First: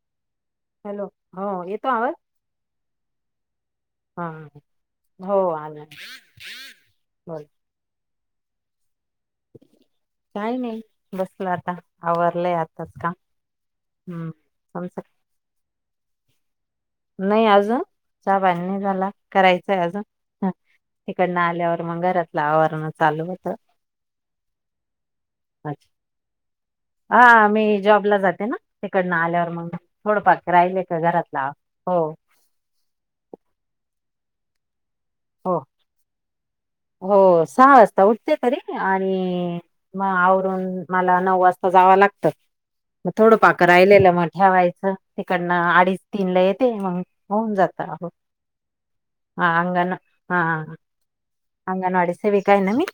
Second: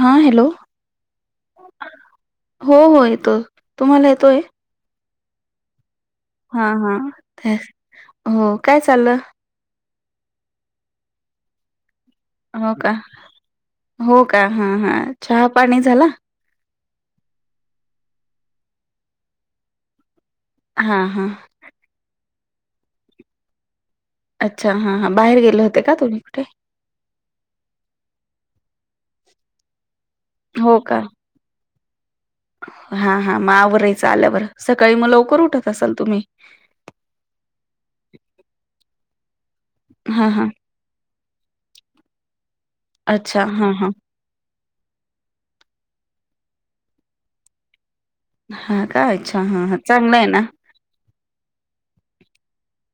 हा hello. Hello हो येतो आवाज हो हो येतो तुम्हाला हा येतोय. हो आलं. हा हा तेच हो काय चाललं. काय नाही बसला आता आवरलंय हो का आताच काम हो हम्म का हा हा समज चहा पाणी झाला. नाही अज चहा बहिनी झाला करायचंय अज ह हा हा इकडनं आल्यावर मग घरातलं आवरण चालू होत. अच्छा हा हा बाहेर गेले होते का तुम्ही कुठे हा मी जॉबला जाते ना. तिकडनं आल्यावर मग थोडंफार राहिले का घरातला हो. हा हा मावरयच आल्यावर स लवकर उत हो असाल तुम् हो सहा वाजता उठते तरी आणि मग हा हा आवरून मला नऊ वाजता जावा ग थोडं अच्छा पाक हा हा राहिलेलं मग ठेवायचं तिकडन अडी. तीन ला येते मग होऊन जाता. हा काय इच्छा हा चाल. हा हंग नडसेव काय न मी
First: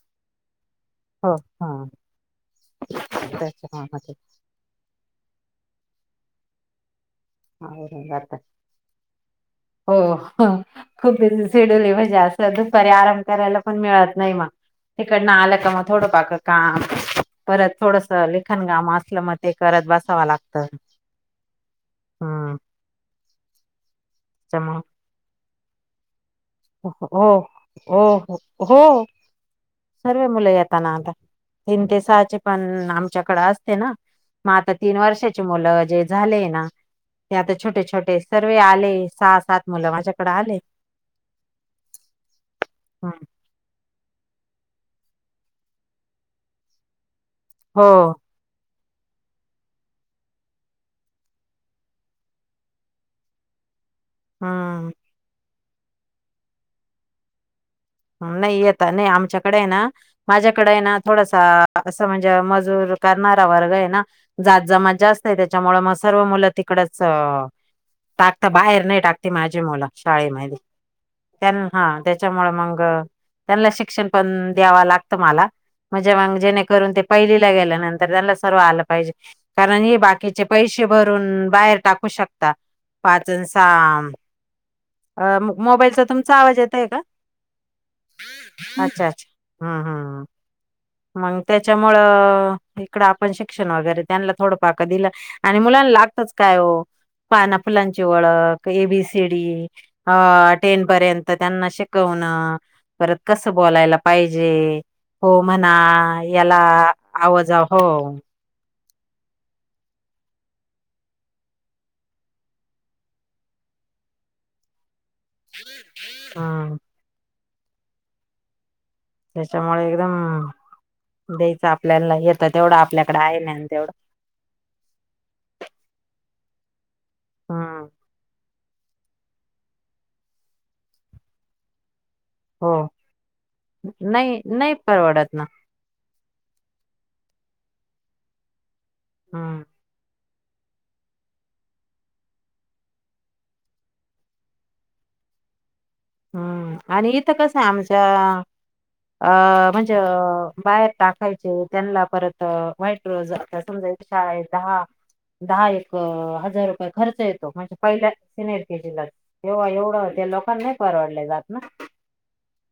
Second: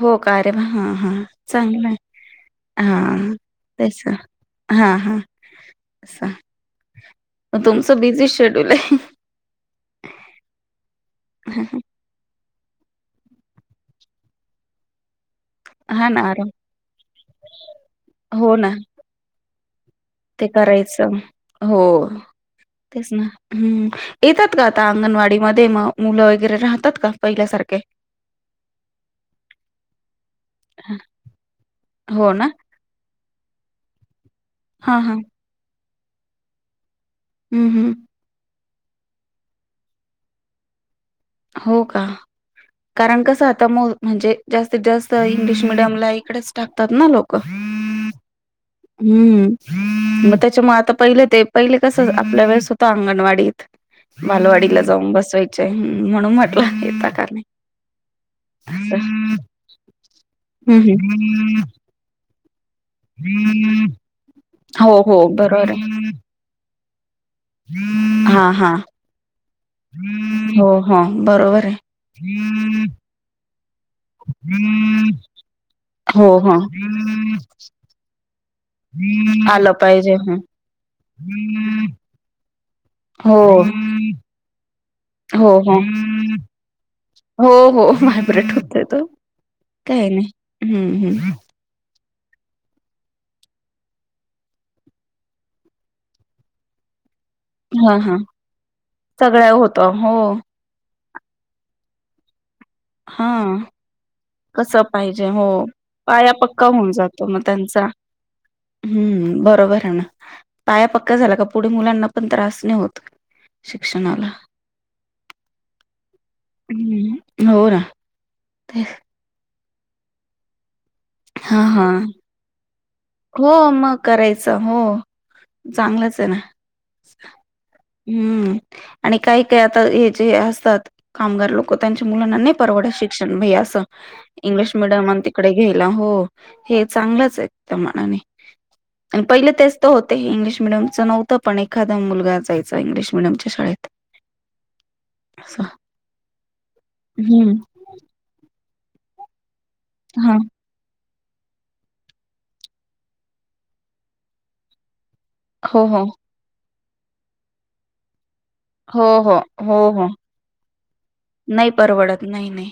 हो का रे हा हा हो हा चांगलं आहे. हा तेस त्याच्यामुळे हा हा. तुमचं बिझी जात शेड्यूल आहे. हो खूप सिडली मजा असते. करायला पण मित नाही तिकड आ. मग थोडं हा ना पा आराम काम परत थोडस हो ललेखन ना काम असलं मग ते करत बस. ते करायचं हो हम्म तेच ना हम्. येतात का त्याच्यामुळे आता अंगणवाडीमध्ये म मुलं. वगैरे हो राहतात का पहिल्यासारखे हो हो हो. सर्व मुलं येताना आता तीन ते हो सहाचे ना पण आमच्याकडे असत. मग आता तीन हा हा वर्षाचे मुलं जे झाले ना ते आता हम्म छोटे हम्म छोटे सर्व. आले सहा सात मुलं माझ्याकडे आले. हो का हं. कारण कस आता म. म्हणजे जास्तीत जास्त इंग्लिश मिीडियम ला इकडेच टाकतात ना लोक हो. हम्म. मग त्याच्यामुळे आता पहिलं ते पहिले कस आपल्या वेळेसद्धा अंगणवाडीत बालवाडीला हम्म जाऊन बसवायचय म्हणून म्हटला येत का नाही. नाही येत नाही असं. आमच्याकडे आहे ना माझ्याकडे हम्म आहे ना हम्म. थोडासा असं म्हणजे म करणारा वर्ग आहे ना जात हो जमात हो जास्त आहे बरोबर त्याच्यामुळे मग सर्व मुलं तिकडच टाकता हा हा बाहेर नाही टाकती माझी मुलं शाळेमध्ये हो हो बरोबर आहे हा त्याच्यामुळे मग त्यांना शिक्षण पण द्यावं लागतं मला. म्हणजे हो मग हो जेणे करून ते पहिलीला गेल्या नंतर त्याला सर्व आलं पाहिजे आलं कारण हे पाहिजे बाकीचे पैसे भरून बाहेर टाकू शकता हो पाचन साम हो हो येतय का हो हो व्हायब्रेट होत तो. अच्छा अच्छा हम्म काही हम्म नाही हम्म. हम्म, मग त्याच्या मूळ इकडं आपण शिक्षण वगैरे त्यांना थोडं पाक दिलं आणि मुलांना लागतच काय हो हां, पानपुलांची हां ओळख ए बी सी सगळ्या डी होतं हो, टेन पर्यंत त्यांना शिकवण परत कस हां बोलायला पाहिजे. कसं पाहिजे हो. म्हणा पाया याला पक्का होऊन जातो मग आवाजा हो. त्यांचा. हम्म बरोबर आहे ना. पाया पक्का झाला का पुढे मुलांना पण त्रास नाही होत शिक्षणाला. [unintelligible] हम्म हो ना. त्याच्यामुळे एकदम द्यायच हां, हां. आपल्याला येत तेवढं आपल्याकडे आहे हो ना तेवढं मग करायचं हो चांगलंच आहे ना. हम्म हम्म आणि काही काय आता हे जे असतात कामगार लोक त्यांच्या मुलांना नाही हो परवडत शिकषण असं नाही इंग्लिश नाही मिडियम आणि परवडत ना तिकडे घ्यायला हो. हे चांगलंच आहे त्या मानाने पहिले हम्म तेच तर होत इंग्लिश मिडीयमचं नव्हं पण एखादा मुलगाच इंग्लिश मिडियमच्या शाळेत अस हम्म आणि इथं कसं आहे आमच्या अं म्हणजे हा बाहेर टाक खायचे त्यांना परत वाईट रोज समजा शाळेत दहा दहा हो एक हो हजार रुपये खर्च येतो म्हणजे पहिल्या सिनेर के जी ला हो हो तेव्हा हो हो एवढं त्या लोकांना परवडले जात ना नाही परवडत नाही नाही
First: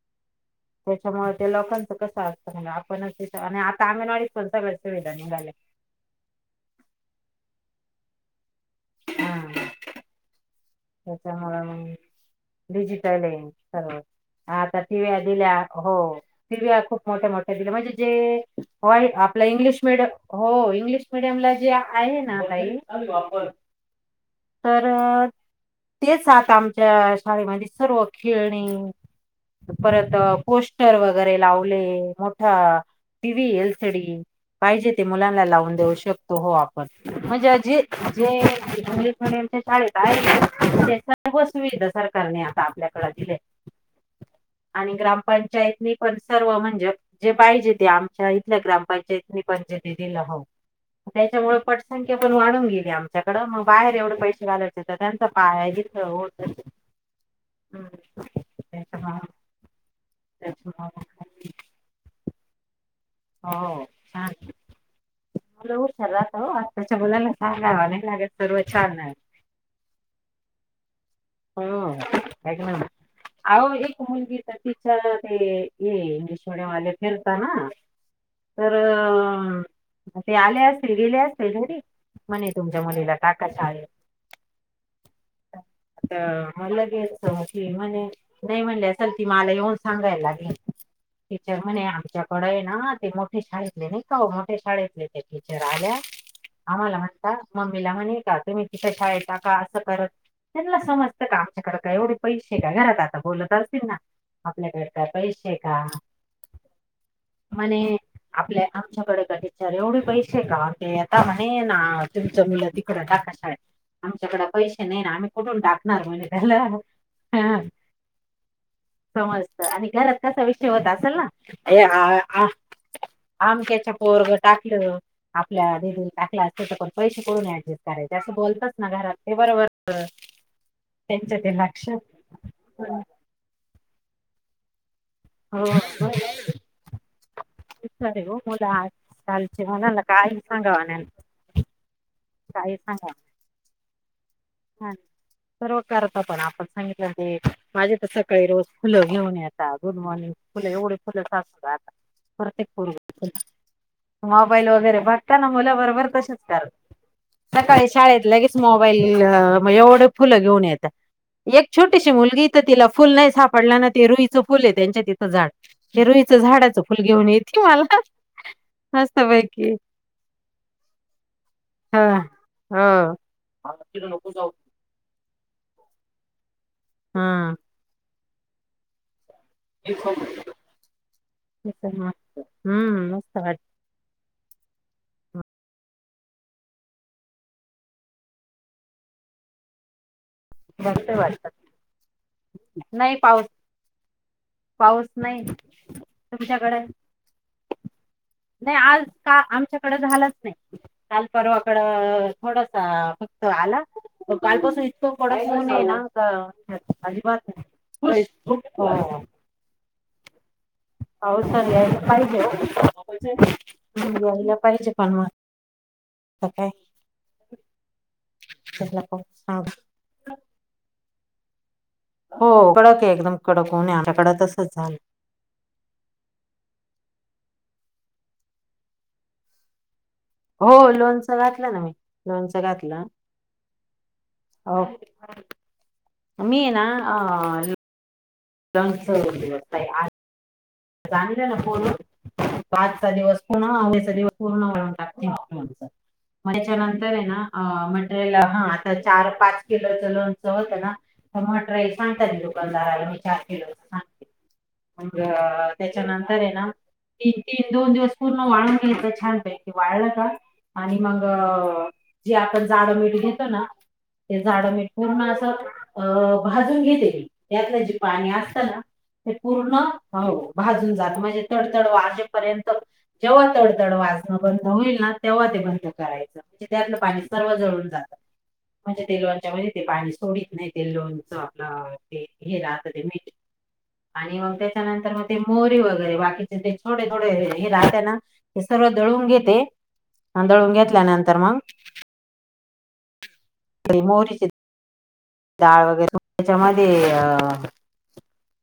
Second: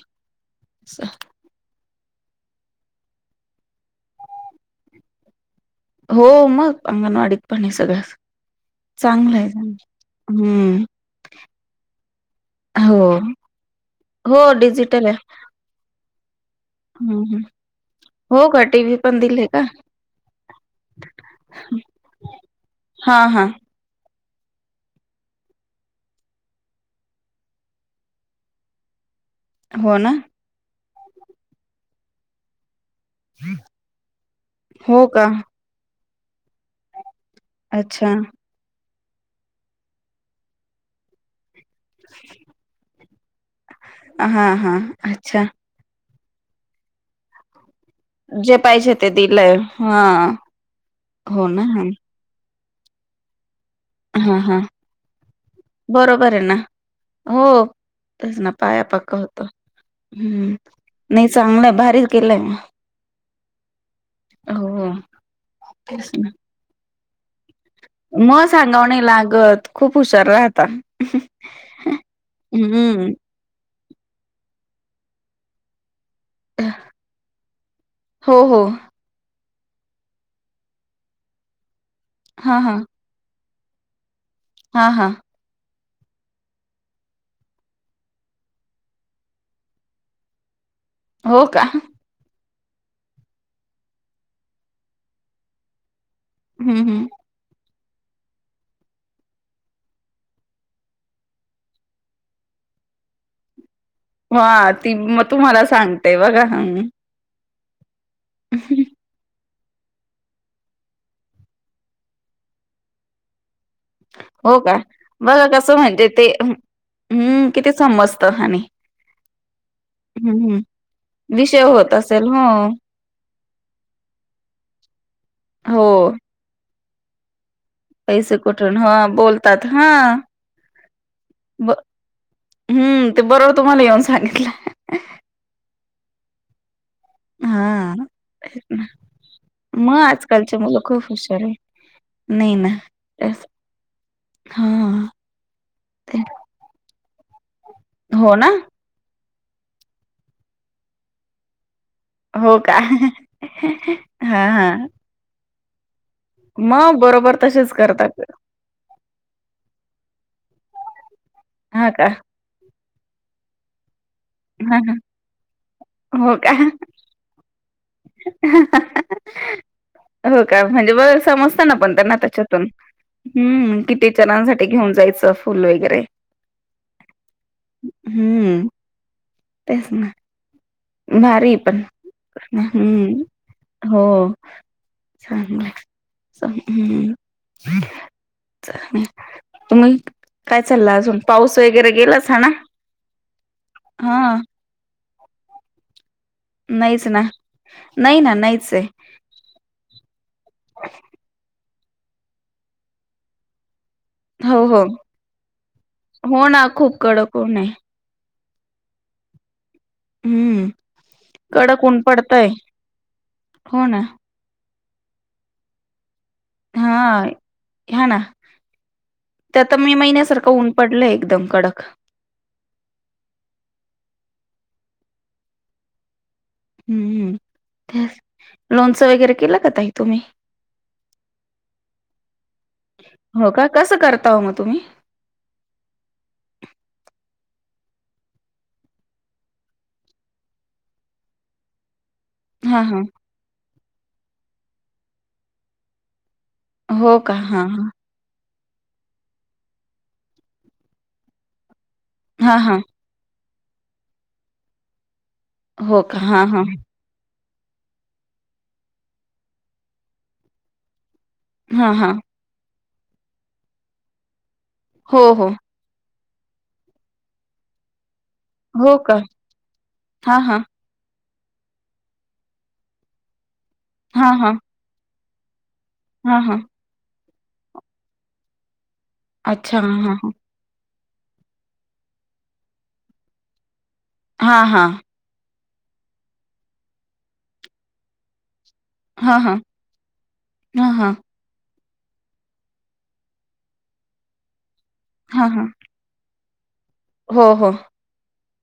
असं. त्याच्यामुळे ते लोक कस असतं आपणच आता अंगणवाडी पण सर्व सुविधा निघाले हो मग अंगणवाडीत पण सगळं चांगलं आहे. हम्म त्याच्यामुळेला मग. हो डिजिटल आहे सर्व हो आता डिजिटल आहे शिव्या दिल्या हो शिव्या खूप हम्म मोठ्या हम्म मोठ्या दिल्या म्हणजे हो का टीव्ही जे पण आपला दिले का इंग्लिश मिडयम हो इंग्लिश मिडियमला जे आहे ना ताई. हा हा तर तेच आात आमच्या शाळेमध्ये सर्व खेळणे हो ना परत पोस्टर वगैरे लावले मोठा T V L C D पाहिजे ते हो का मुलांना लावून देऊ शकतो हो आपण. म्हणजे जे अच्छा जे इंग्लिश मिडीयम च्या शाळेत आहेत ना त्या सगळ्या वस्तू विधा सरकारने आ आपल्याकडे दिले आहे हा हा आणि अच्छा ग्रामपंचायतनी पण सर्व म्हणजे जे पाहिजे ते आमच्या जे इथल्या पाहिजे ते ग्रामपंचायतीनी दिलंय पण जेथ हा दिलं हो. हो त्याच्यामुळे ना. हां, पटसंख्या पण वाढून गेली आमच्याकडं मग बाहेर तेवढे हां. पैसे हां. घालायचे तर त्यांचं पाय इथं बरोबर आहे होत ना. हो तस ना पाया पक्क होत. हम्म नाही चांगलंय भारीच केलाय मग हो छान हो, लय उशार राता ओ आत्ता म सांगावणे आहे. लागत खूप हुशार राहता. ह एक ना हं. अह एक म्हणजेचछा ते ये. सोडेवाले फिरता ना हो, हो. तर ते आले असतील गेले असतील घरी म्हणे तुमच्या मुलीला टाका शाळेत. हा हा. आ म लगेल की म्हणे नाही म्हणले असल ती मला येऊन सांगायला लागेल. हो टीचार का? म्हणे आच्या कडय ना ते मोठे शाळेतले नाही का मोठे शाळेतले ते टीचर आल्या हं, आम्हाला हं. म्हणता मम्मीला म्हणे का तुम्ही तिथं ठेव्हयच का असं करत त्यांना समजतं का आमच्याकडे काय एवढे पैसे का घरात आता बोलतच असतील ना हा आपल्याकडे ती काय मग पैसे तुम्हाला सांगतेय बघा ह. म आपल्या आमच्याकडे कठी र एवढे पैसे का ते आता म्हणे ना तुमचं मुलं तिकड टाका शाळेत. आमच्याकडे हो का? पैसे नाही ना आम कसं म्हणजे ते हम्म ह किती समजत आणि समजत आणि घरात हं, कसा हं. विषय होता असल विषय होत असेल. ना. हो, आमक्याच्या पोरग टाकलं आपल्या हो. दिदी टाकला असेल तर पण पैसे कूडून अड्जस्ट कराय असं पैसे बोलतच कुठून ना हा घरात ते बोलतात हा बरोबर. त्यांच्या ते लक्षत मला येऊनच सांगितलं, हो हा ना हो मुलं आजकालचे मग म्हणाला काही आजकालचे मुलं सांगाव खूप नाही हुशार आहे. नही ना. हा सर्व ते करता पण आपण सांगितलं ते माझे तर हो सकाळी ना रोज फुलं घेऊन येतात गुड मॉर्निंग फुलं एवढे फुलं साचतात. हो परतेक का पोरग हा हा मोबाईल वगैरे बघतान मुलं बरबर कशाच कारण मग बरोबर तसेच सकाळी करतात शाळेत लगेच मोबाईल म एवढ फुल घेऊन येत्या एक हा का छोटीशी मुलगी तर तिला फुल नाय सापडल ना ते रुईचं फुल ये हा हा त्यांच्या तिथं झाड हे हो रुईचं का झाडाचं फुल घेऊन येती. तु मला मस्त पैकी हो का म्हणजे बरबर समजतना पण हा त्यांना त्याच्यातून हो हम्म की टीचरानसाठी घेऊन जायचं फुल वगैरे हा हम्म तेच ना [inaudible] भारी ये पण हम्म मस्त वाटत हो. [unintelligible] [unintelligible] काय चाललं बघते अजून वाटत पाऊस वगैरे गेलासा ना हा पाऊच नाही. तुमच्याकडे नाहीच ना. नाही ना नाहीच नाही आहे आज का आमच्याकड झालच नाय काल परवा त थोडसा फक्त आला. म हो कालपासून हो इतकं कडक ऊन हाय ना त हो ना खूप कडक ऊन आजिबात आहे नाय [unintelligible] हम्म पाऊस कडक ऊन पडतय हो ना [unintelligible] यायला पाहिजे. पण म हाय ह्या न त्याला पाऊस ते सांग आता मे महिन्यासारखं ऊन पडलय एकदम कडक. हो कडक हे एकदम कडक ऊन हे आमच्या कड तसच झालं. हम्म्म तेच लोणचं वगैरे केलं ताई? तुम्ही हो लोनच घातलं ना मी लोनचं घातलं. त करता ओ म तुम्ही हो मी ना अ [unintelligible] ना फोनवर म हा हा आजचा दिवस पुन्हा उद्याचा दिवस पूर्ण वाळवून टाकते बग लोणचं म त्याच्या नंतर हो ये का ना हा आ मटेरियल हा आता चार पाच किलो चं लोणचं होतं ना तर मटरेल सांगतात हा हा हा दुकानदाराला विचार मग हो का त्याच्यानंतर हा ये हा ना ती ती दोन दिवस पूर्ण वाळून घ्यायच छानपैकी वाळलं का आणि मग हा हा जे आपण जाडं मीठ घेतो ना ते जाड मीठ हो पूर्ण अस हो अ भाजून घेते मी त्यातलं जे पाणी अस त ना हो का ते पूर्ण हा हो हा भाजून जात म्हणजे तड तड वाजेपर्यंत जेव्हा तड तड हा वाजण हा बंद होईल ना तेव्हा ते बंद करायचं हा हा म्हणजे त्यातलं पाणी सर्व जळून जात. म्हणजे ते लोंच्यामध्ये अच्छा ते हा पाणी हा सोडीत नाई ते लों च आपलं ते हे राहत ते मीठ आणि मग हां, हां. त्याच्यानंतर म मोहरी वगैरे बाकीचे ते थोडे थोडे हे हे राहते ना हे सर्व दळून हां, हां. घेते आणि दळून हां, हां. घेतल्यानंतर मग मोहरीचीच हां, हां. डाळ वगैरे त्याच्यामध्ये अ हो, हो.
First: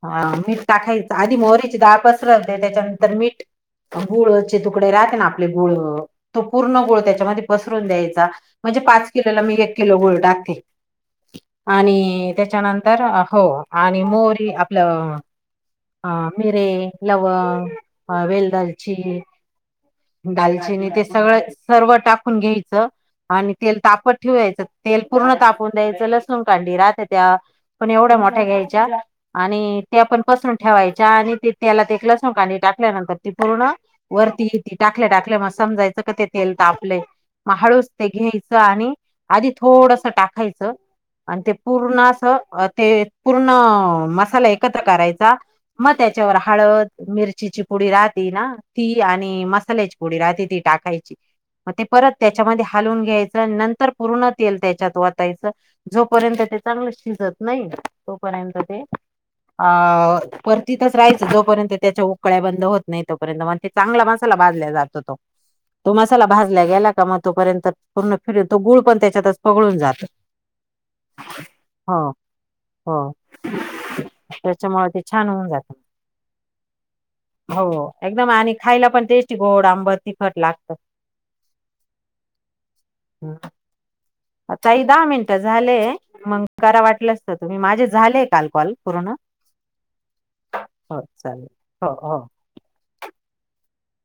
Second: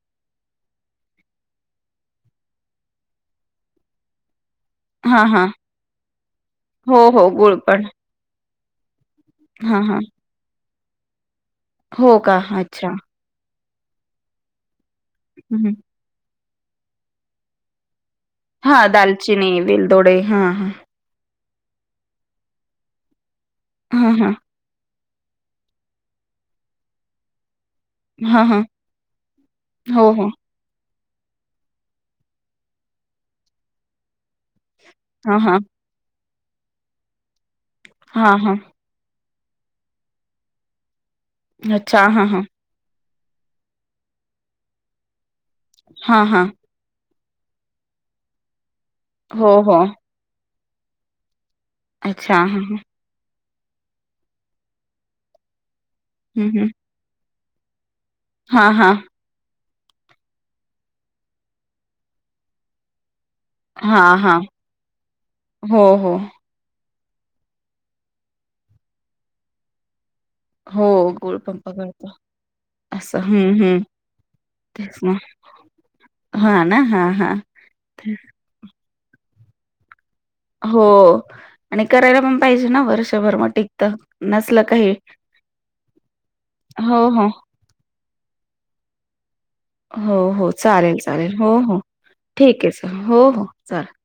हा मीठ टाकायचं आधी मोहरीची डाळ पसरवते त्याच्यानंतर मीठ गूळ ची तुकडे हां, हां. आपली गूळ तो पूर्ण हो, गुळ हो. त्याच्यामध्ये गुळपण. पसरून द्यायचा म्हणजे पाच किलोला मी एक हां, किलो हां. गुळ टाकते हो आणि का? अच्छा. त्याच्यानंतर हो. आणि मोहरी आपलं हं, हं. हा मेरे लवंग हा वेल हां, दालची दालचिनी, वेलदोडे. हां, हां. दालचिनी ते सगळं सर्व टाकून घ्यायचं आणि तेल तापत हां, हां. ठेवायचं तेल पूर्ण तापून द्यायचं लसूण कांडी रात त्या पण एवढ्या मोठ्या हां, हां. घ्यायच्या आणि ते हो, आपण हो. पसरून च्या आणि ती तेलात एक लसूण कांडी टाकल्यानंतर ती पूर्ण वरती ती टाकल्या टाकल्या हां, मग हां. समजायचं का ते तेल तापलय म हळूच ते हां, हां. घ्यायचं आणि आधी थोडस टाकायचं आणि ते पूर्ण अच्छा. हां, असं हां. अ ते पूर्ण मसाला एकत्र करायचा मग हां, त्याच्यावर हां. हळद मिर चीची पुडी राहते ना ती आणि हो, हो. मसाल्याची पुडी राहते ती टाकायची. मग ते परत अच्छा. हां, त्याच्यामध्ये हां. हालून घ्यायचं नंतर पूर्ण तेल त्याच्यात वतायचं. जोपर्यंत हं, ते हं. चांगलं शिजत नाही तोपर्यंत हां, ते हां. अ परतीतच रायचं जोपर्यंत त्याच्या उकळ्या बंद होत नाहीत. तोपर्यंत म्हणती चांगला हां, मसाला हां. भाजल्या जातो हो, तो हो. मसाला भाजला गेला का म तोपर्यंत पूर्ण फिरून तो गुळ पण त्याच्यातच पगळून जातो. हो गुळ पण हो पगळतो हो असं हम्म हम्म त्याच्यामुळे तेच ते ना. छान होऊन जात हां ना. हां, हां. हो एकदम आणि खायला पण टेस्टी गोड आंबट ती हो आणि करायला पण पाहिजे ना वर्षभर म टिकत. आ ताई दहा मिनटं झाले मग करा हो वाटलस हो तर तुम्ही माझे झाले. काल कॉल पुर्ण. हो हो चालेल चालेल हो हो ठीक आहे स हो हो चालेल.